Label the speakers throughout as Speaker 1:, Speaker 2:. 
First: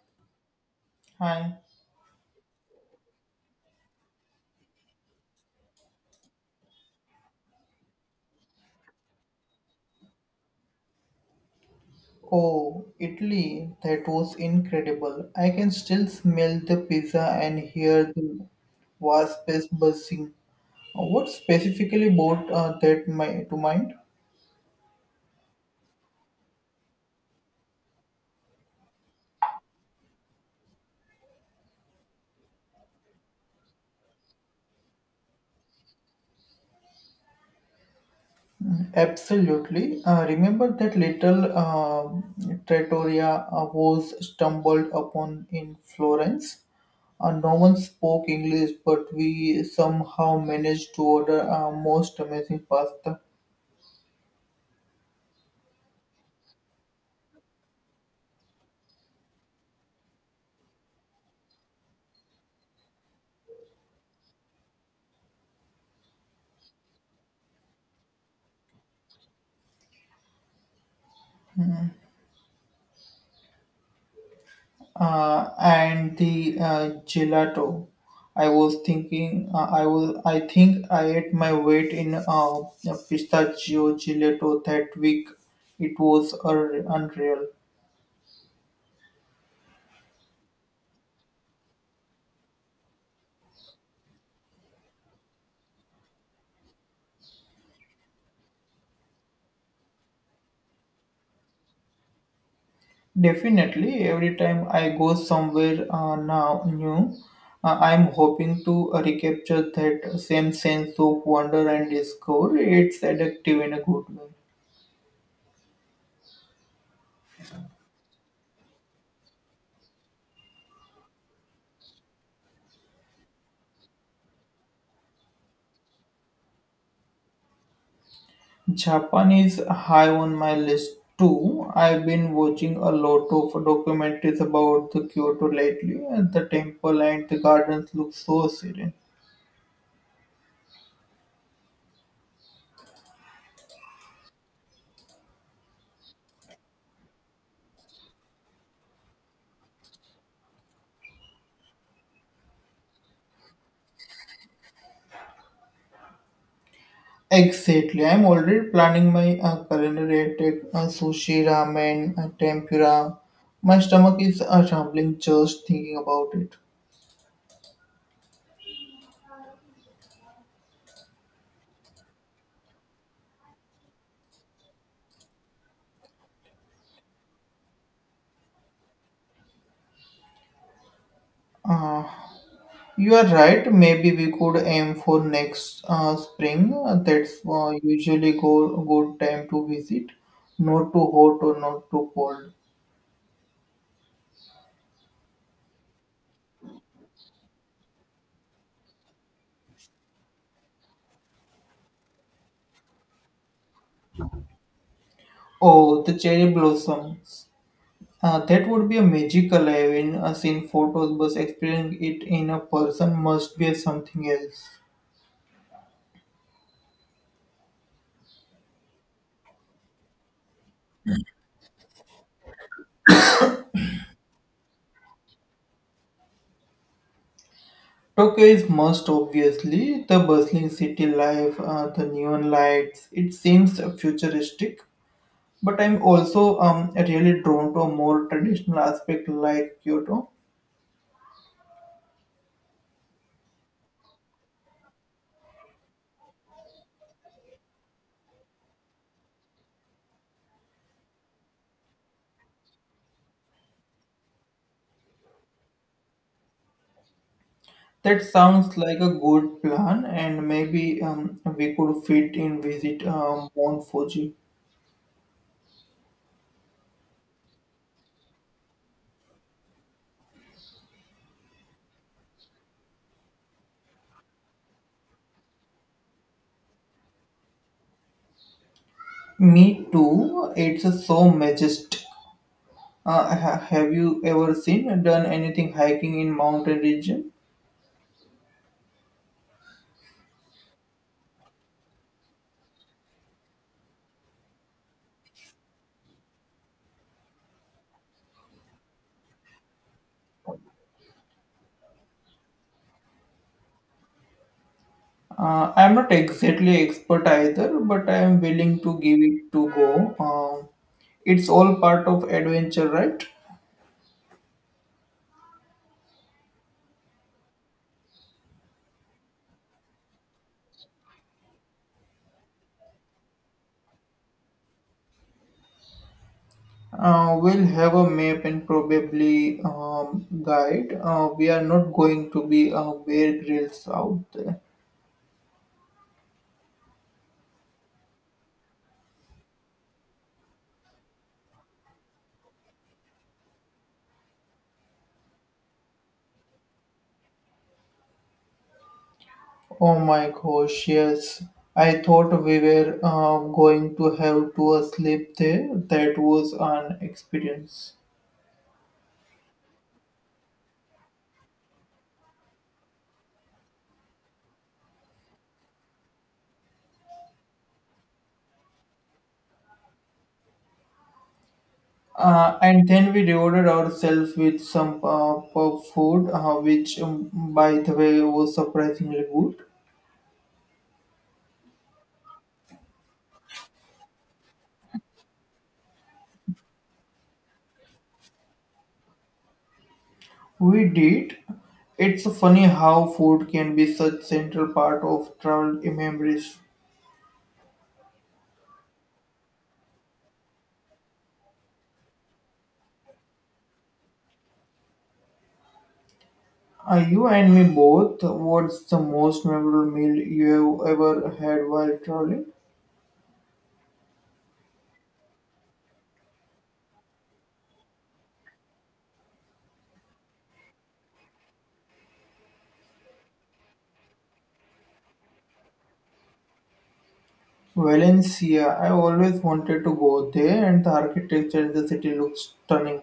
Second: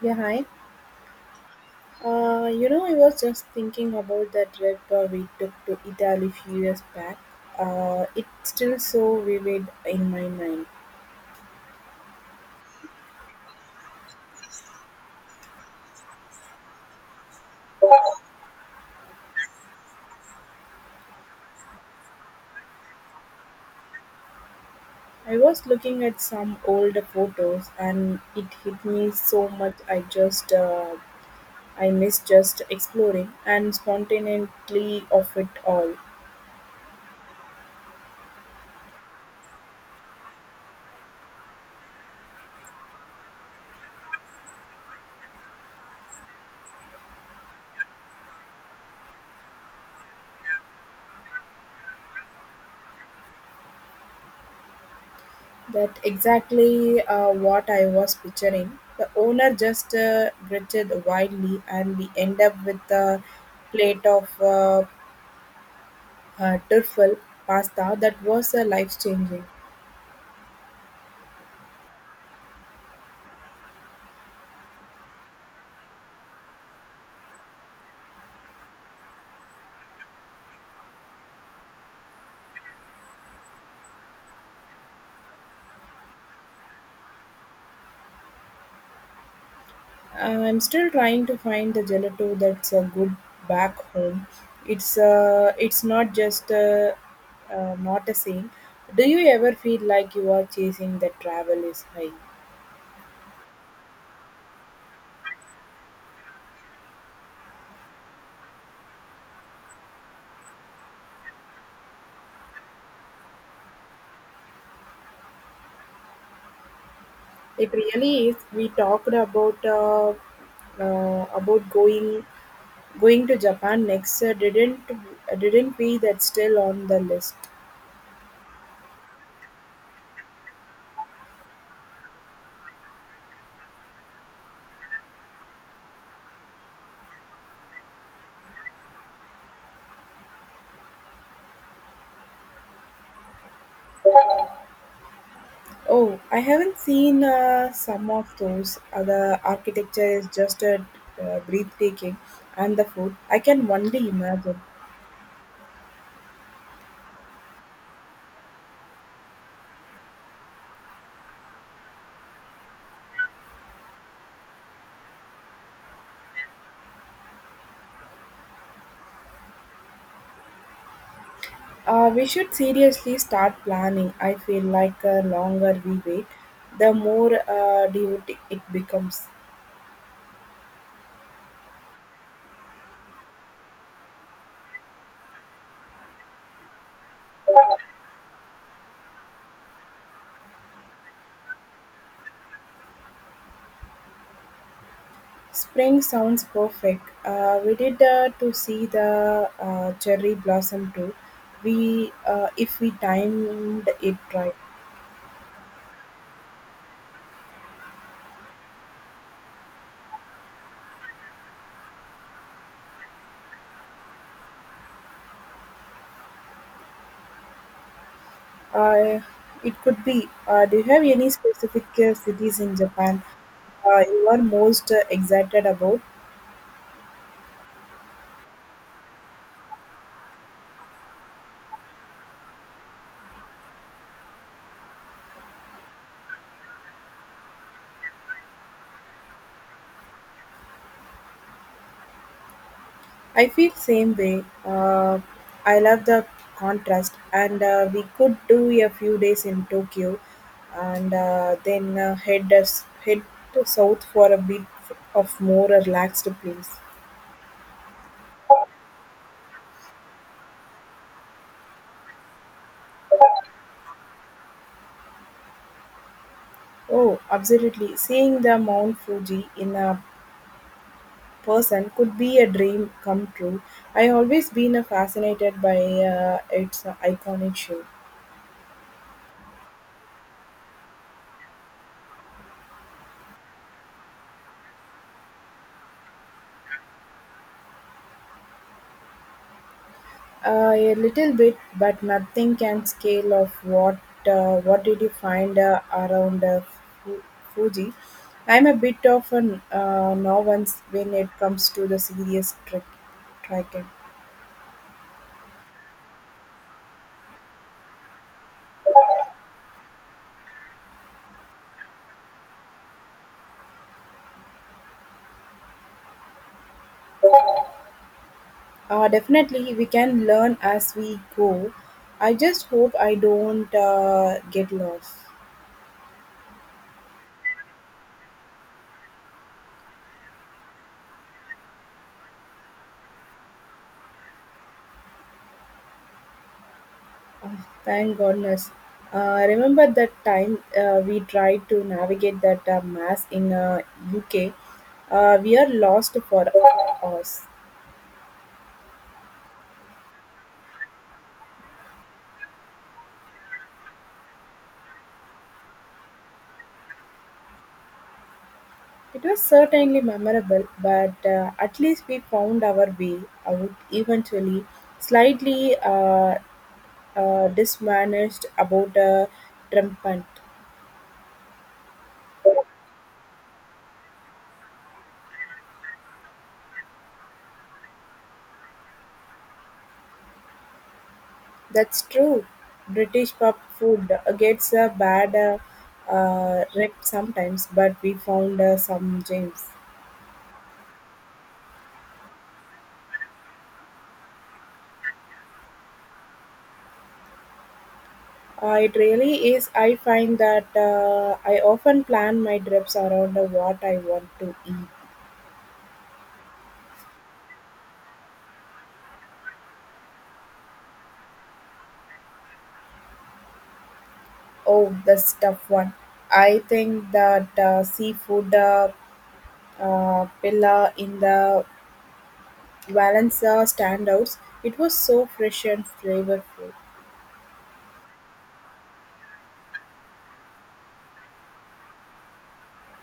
Speaker 1: Yeah, hi.
Speaker 2: Hi.
Speaker 1: I was just thinking about that red tour we took to Italy few years back. It's still so vivid in my mind.
Speaker 2: Oh, Italy, that was incredible. I can still smell the pizza and hear the wasps buzzing. What specifically brought to mind?
Speaker 1: I was looking at some old photos, and it hit me so much. I just, I miss just exploring and spontaneity of it all.
Speaker 2: Absolutely. Remember that little trattoria I was stumbled upon in Florence? No one spoke English, but we somehow managed to order our most amazing pasta.
Speaker 1: That exactly what I was picturing. The owner just gritted wildly, and we end up with a plate of turfal pasta that was life changing.
Speaker 2: And the gelato. I was thinking, I was. I think I ate my weight in pistachio gelato that week. It was unreal.
Speaker 1: I'm still trying to find the gelato that's a good back home. It's not just not the same. Do you ever feel like you are chasing the travel is high?
Speaker 2: Definitely, every time I go somewhere now new, I'm hoping to recapture that same sense of wonder and discovery. It's addictive in a good way.
Speaker 1: It really is. We talked about going to Japan next. Didn't we? That's still on the list.
Speaker 2: Japan is high on my list too. I've been watching a lot of documentaries about the Kyoto lately, and the temple and the gardens look so serene.
Speaker 1: Oh, I haven't seen some of those. The architecture is just breathtaking, and the food, I can only imagine.
Speaker 2: Exactly, I'm already planning my culinary attack: sushi, ramen, tempura. My stomach is rumbling just thinking about it.
Speaker 1: We should seriously start planning. I feel like the longer we wait, the more devoted it becomes.
Speaker 2: Uh, You are right. Maybe we could aim for next spring. That's usually go good time to visit. Not too hot or not too cold.
Speaker 1: Spring sounds perfect. We did to see the cherry blossom too. If we timed it right.
Speaker 2: Oh, the cherry blossoms. That would be a magical. Having seen photos, but experiencing it in a person must be something else.
Speaker 1: Uh, it could be. Do you have any specific cities in Japan you are most excited about?
Speaker 2: Tokyo is most obviously the bustling city life, the neon lights. It seems futuristic, but I'm also really drawn to a more traditional aspect like Kyoto.
Speaker 1: I feel same way. I love the contrast, and we could do a few days in Tokyo, and then head us head to south for a bit of more relaxed place.
Speaker 2: That sounds like a good plan, and maybe we could fit in visit Mount Fuji.
Speaker 1: Oh, absolutely! Seeing the Mount Fuji in a person could be a dream come true. I always been a fascinated by its iconic show.
Speaker 2: Me too. It's so majestic. Have you ever seen done anything hiking in mountain region?
Speaker 1: A little bit, but nothing can scale of what did you find Fu- Fuji. I'm a bit of a novice when it comes to the serious trick Trekking.
Speaker 2: I'm not exactly expert either, but I am willing to give it to go. It's all part of adventure, right?
Speaker 1: Definitely, we can learn as we go. I just hope I don't get lost.
Speaker 2: We'll have a map and probably guide. We are not going to be bear grills out there.
Speaker 1: Thank goodness. Remember that time we tried to navigate that mass in UK? We are lost for hours.
Speaker 2: Oh my gosh, yes. I thought we were going to have to sleep there. That was an experience.
Speaker 1: It was certainly memorable, but at least we found our way out eventually. Slightly dismanaged about Trumpant.
Speaker 2: And then we rewarded ourselves with some pub food, which, by the way, was surprisingly good.
Speaker 1: That's true. British pub food gets a bad rep sometimes, but we found some gems.
Speaker 2: We did. It's funny how food can be such central part of travel memories.
Speaker 1: It really is. I find that I often plan my trips around what I want to eat.
Speaker 2: You and me both. What's the most memorable meal you have ever had while traveling?
Speaker 1: Oh, the stuff one. I think that seafood pillar in the Valencia standouts. It was so fresh and flavorful.
Speaker 2: Valencia. I always wanted to go there, and the architecture in the city looks stunning.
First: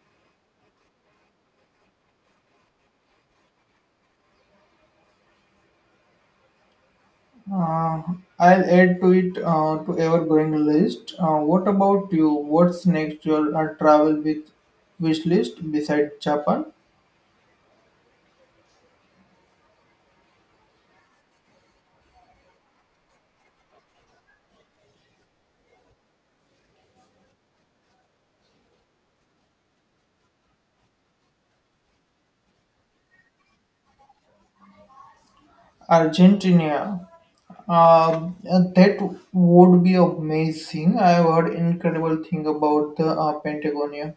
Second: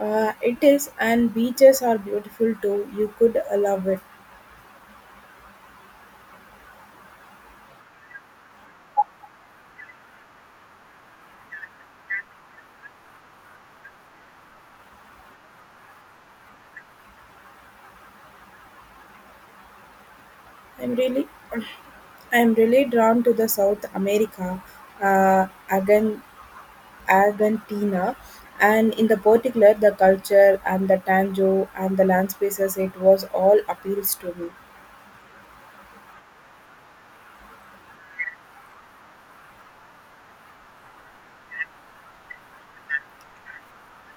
Speaker 1: It is, and beaches are beautiful too. You could love it.
Speaker 2: Uh, I'll add to it to ever-growing list. What about you? What's next your travel with wish list besides Japan?
Speaker 1: I'm really, I'm really drawn to the South America. Again, Argentina, and in the particular the culture and the tango and the land spaces, it was all appeals to me.
Speaker 2: Argentina. That would be amazing. I have heard incredible thing about the Patagonia.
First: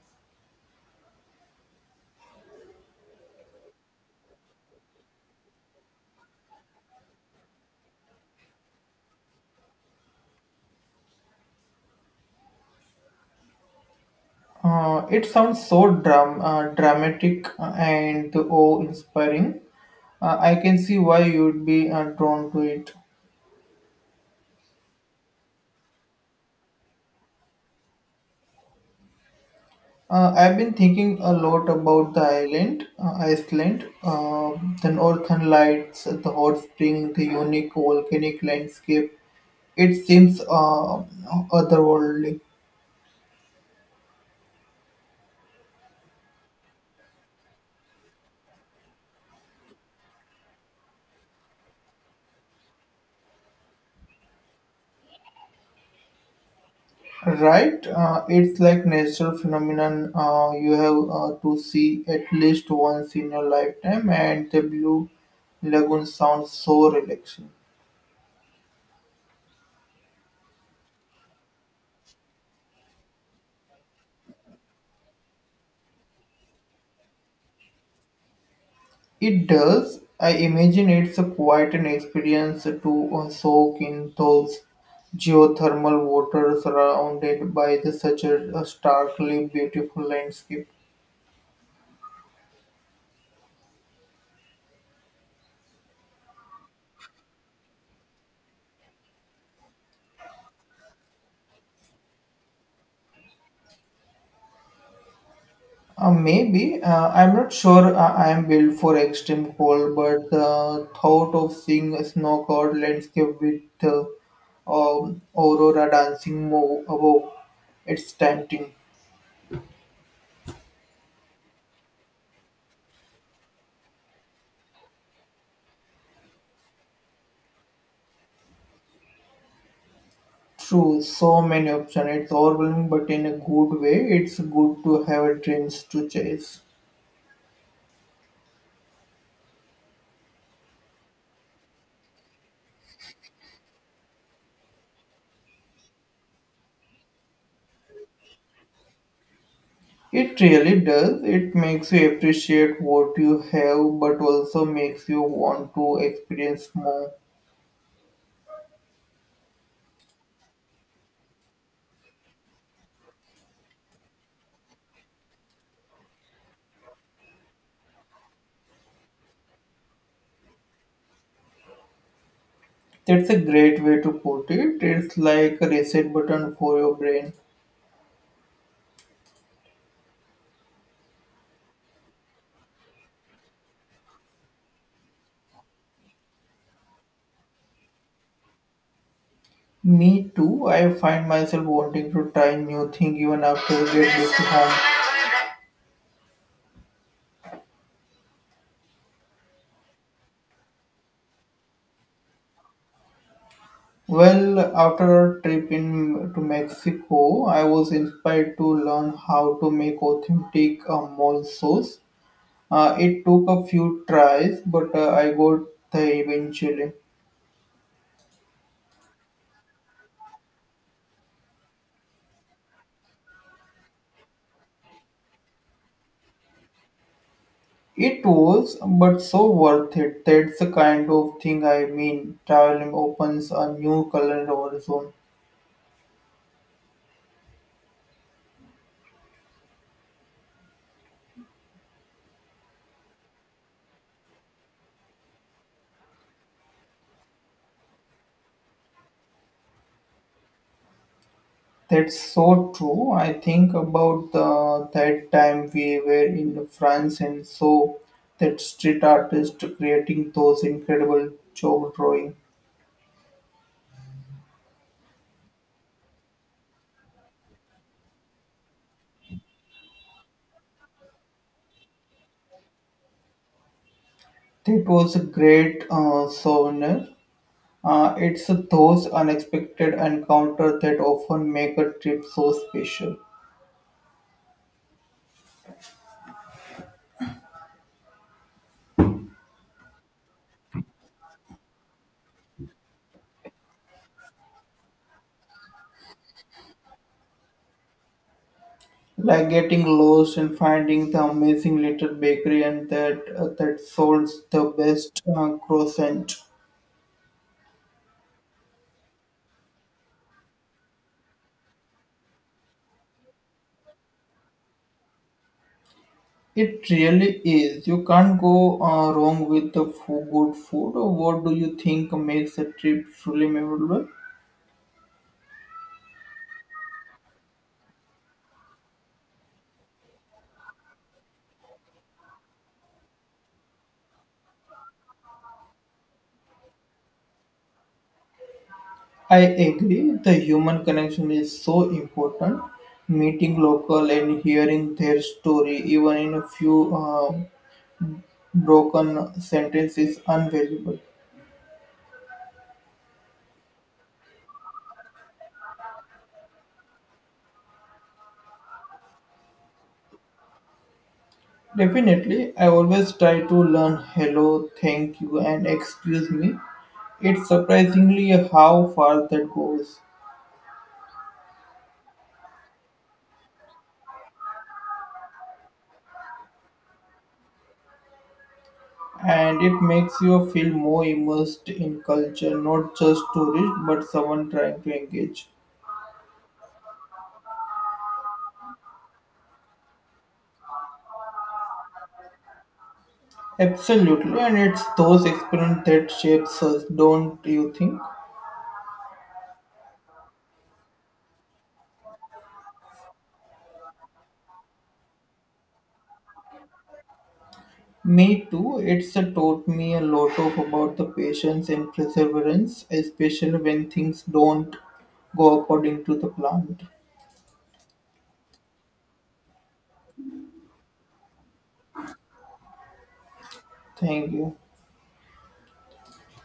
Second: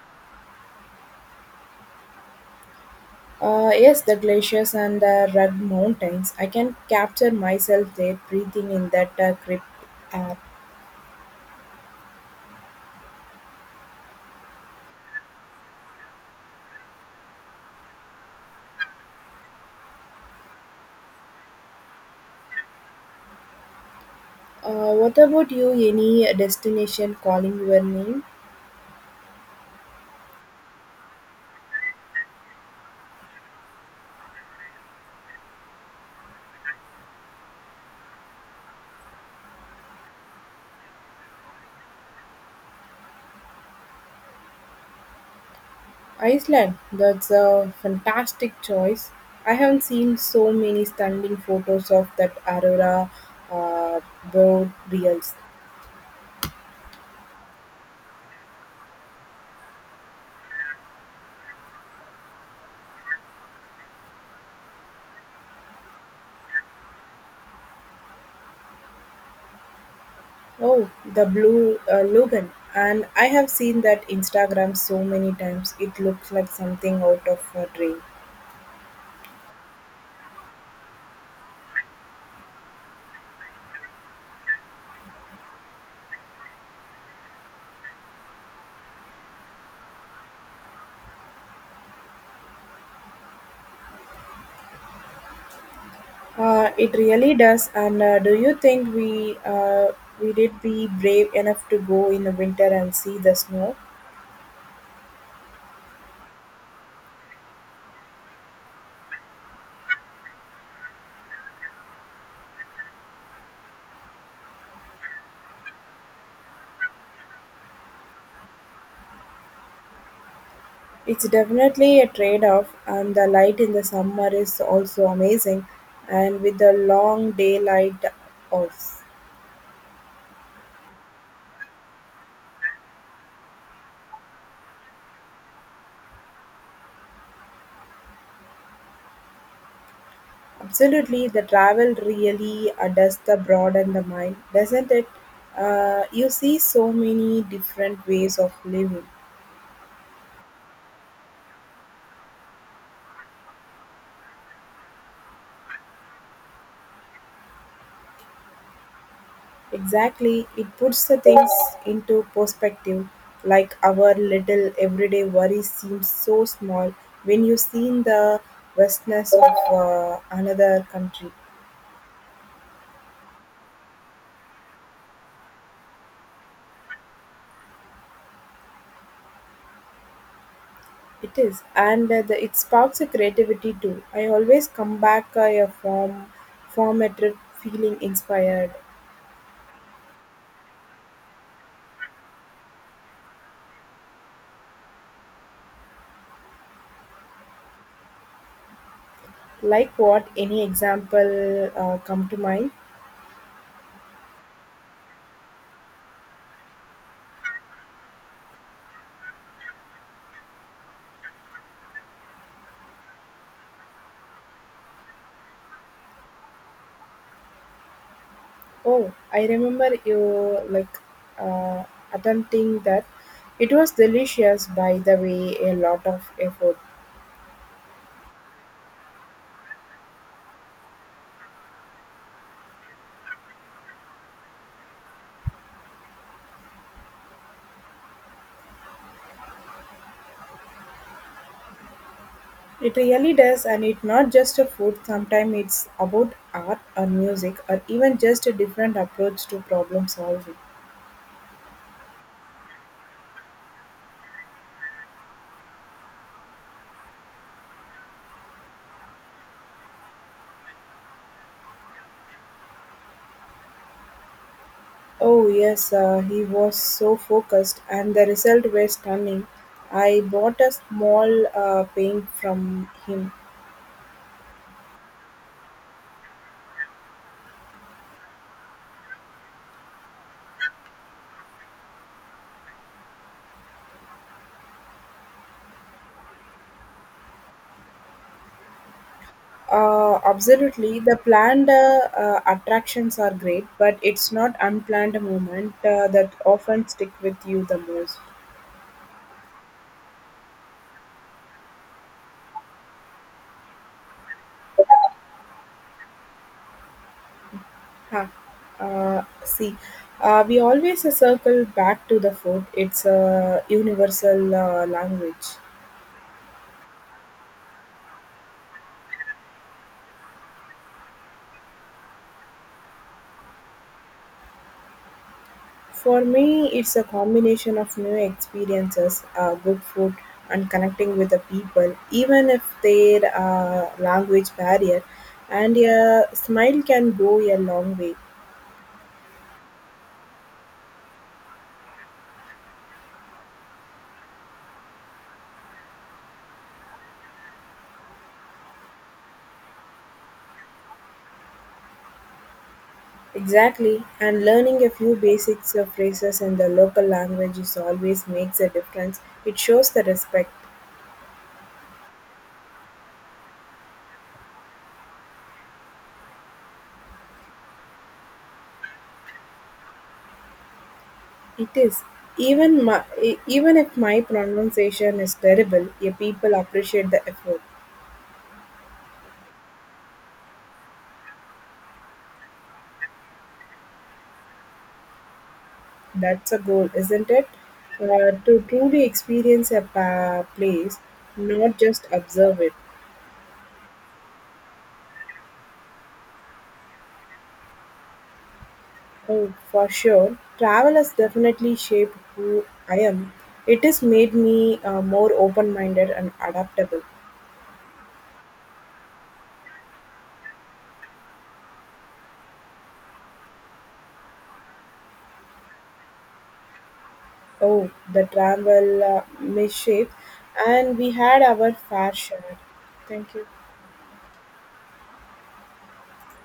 Speaker 1: Yes, the glaciers and the rugged mountains. I can capture myself there breathing in that grip app.
Speaker 2: Uh, it sounds so dramatic and awe-inspiring. I can see why you'd be drawn to it.
Speaker 1: What about you? Any destination calling your name?
Speaker 2: I've been thinking a lot about the island, Iceland, the northern lights, the hot spring, the unique volcanic landscape. It seems otherworldly.
Speaker 1: Iceland. That's a fantastic choice. I haven't seen so many stunning photos of that aurora uh, boreals.
Speaker 2: Right, it's like natural phenomenon. You have to see at least once in your lifetime, and the blue lagoon sounds so relaxing.
Speaker 1: Oh, the blue Logan. And I have seen that Instagram so many times. It looks like something out of a dream.
Speaker 2: It does. I imagine it's a quite an experience to soak in those geothermal waters surrounded by the such a starkly beautiful landscape.
Speaker 1: It really does. And do you think we did be brave enough to go in the winter and see the snow?
Speaker 2: Maybe I'm not sure I am built for extreme cold, but the thought of seeing a snow-covered landscape with aurora above, it's tempting.
Speaker 1: It's definitely a trade-off, and the light in the summer is also amazing, and with the long daylight hours.
Speaker 2: True, so many options. It's overwhelming, but in a good way. It's good to have dreams to chase.
Speaker 1: Absolutely, the travel really does the broaden the mind, doesn't it? You see so many different ways of living.
Speaker 2: It really does. It makes you appreciate what you have, but also makes you want to experience more.
Speaker 1: Exactly, it puts the things into perspective. Like our little everyday worries seem so small when you see in the vastness of another country.
Speaker 2: That's a great way to put it. It's like a reset button for your brain.
Speaker 1: It is, and it sparks a creativity too. I always come back a form, form a trip feeling inspired.
Speaker 2: Me too. I find myself wanting to try new thing even after we get back to home.
Speaker 1: Like what? Any example come to mind?
Speaker 2: Well, after our trip in to Mexico, I was inspired to learn how to make authentic mole sauce. It took a few tries, but I got there eventually.
Speaker 1: Oh, I remember you like uh, attempting that. It was delicious, by the way. A lot of effort.
Speaker 2: It was, but so worth it. That's the kind of thing I mean. Traveling opens a new culinary horizon.
Speaker 1: It really does, and it's not just a food. Sometimes it's about art or music, or even just a different approach to problem solving.
Speaker 2: That's so true. I think about the that time we were in France and saw that street artist creating those incredible chalk drawing.
Speaker 1: Oh yes, he was so focused, and the result was stunning. I bought a small paint from him.
Speaker 2: That was a great souvenir. It's those unexpected encounters that often make a trip so special,
Speaker 1: Absolutely. The planned attractions are great, but it's not unplanned moment that often stick with you the most.
Speaker 2: like getting lost and finding the amazing little bakery and that sells the best croissant.
Speaker 1: Huh. Uh, see, we always circle back to the food. It's a universal language.
Speaker 2: It really is. You can't go wrong with good food. What do you think makes a trip truly memorable?
Speaker 1: For me, it's a combination of new experiences, good food, and connecting with the people, even if their language barrier. And a smile can go a long way.
Speaker 2: I agree. The human connection is so important. Meeting local and hearing their story, even in a few broken sentences, unvaluable.
Speaker 1: Exactly, and learning a few basics of phrases in the local language is always makes a difference. It shows the respect.
Speaker 2: Definitely, I always try to learn hello, thank you, and excuse me. It's surprisingly how far that goes.
Speaker 1: It is even my, even if my pronunciation is terrible, your people appreciate the effort.
Speaker 2: And it makes you feel more immersed in culture, not just tourist, but someone trying to engage.
Speaker 1: That's a goal, isn't it? To truly experience a place, not just observe it.
Speaker 2: Absolutely, and it's those experiences that shapes us, don't you think?
Speaker 1: Oh, for sure. Travel has definitely shaped who I am. It has made me more open minded and adaptable.
Speaker 2: Me too. It's taught me a lot of about the patience and perseverance, especially when things don't go according to the plan.
Speaker 1: Oh, the travel mischief, and we had our fair share. Thank you.
Speaker 2: Thank you.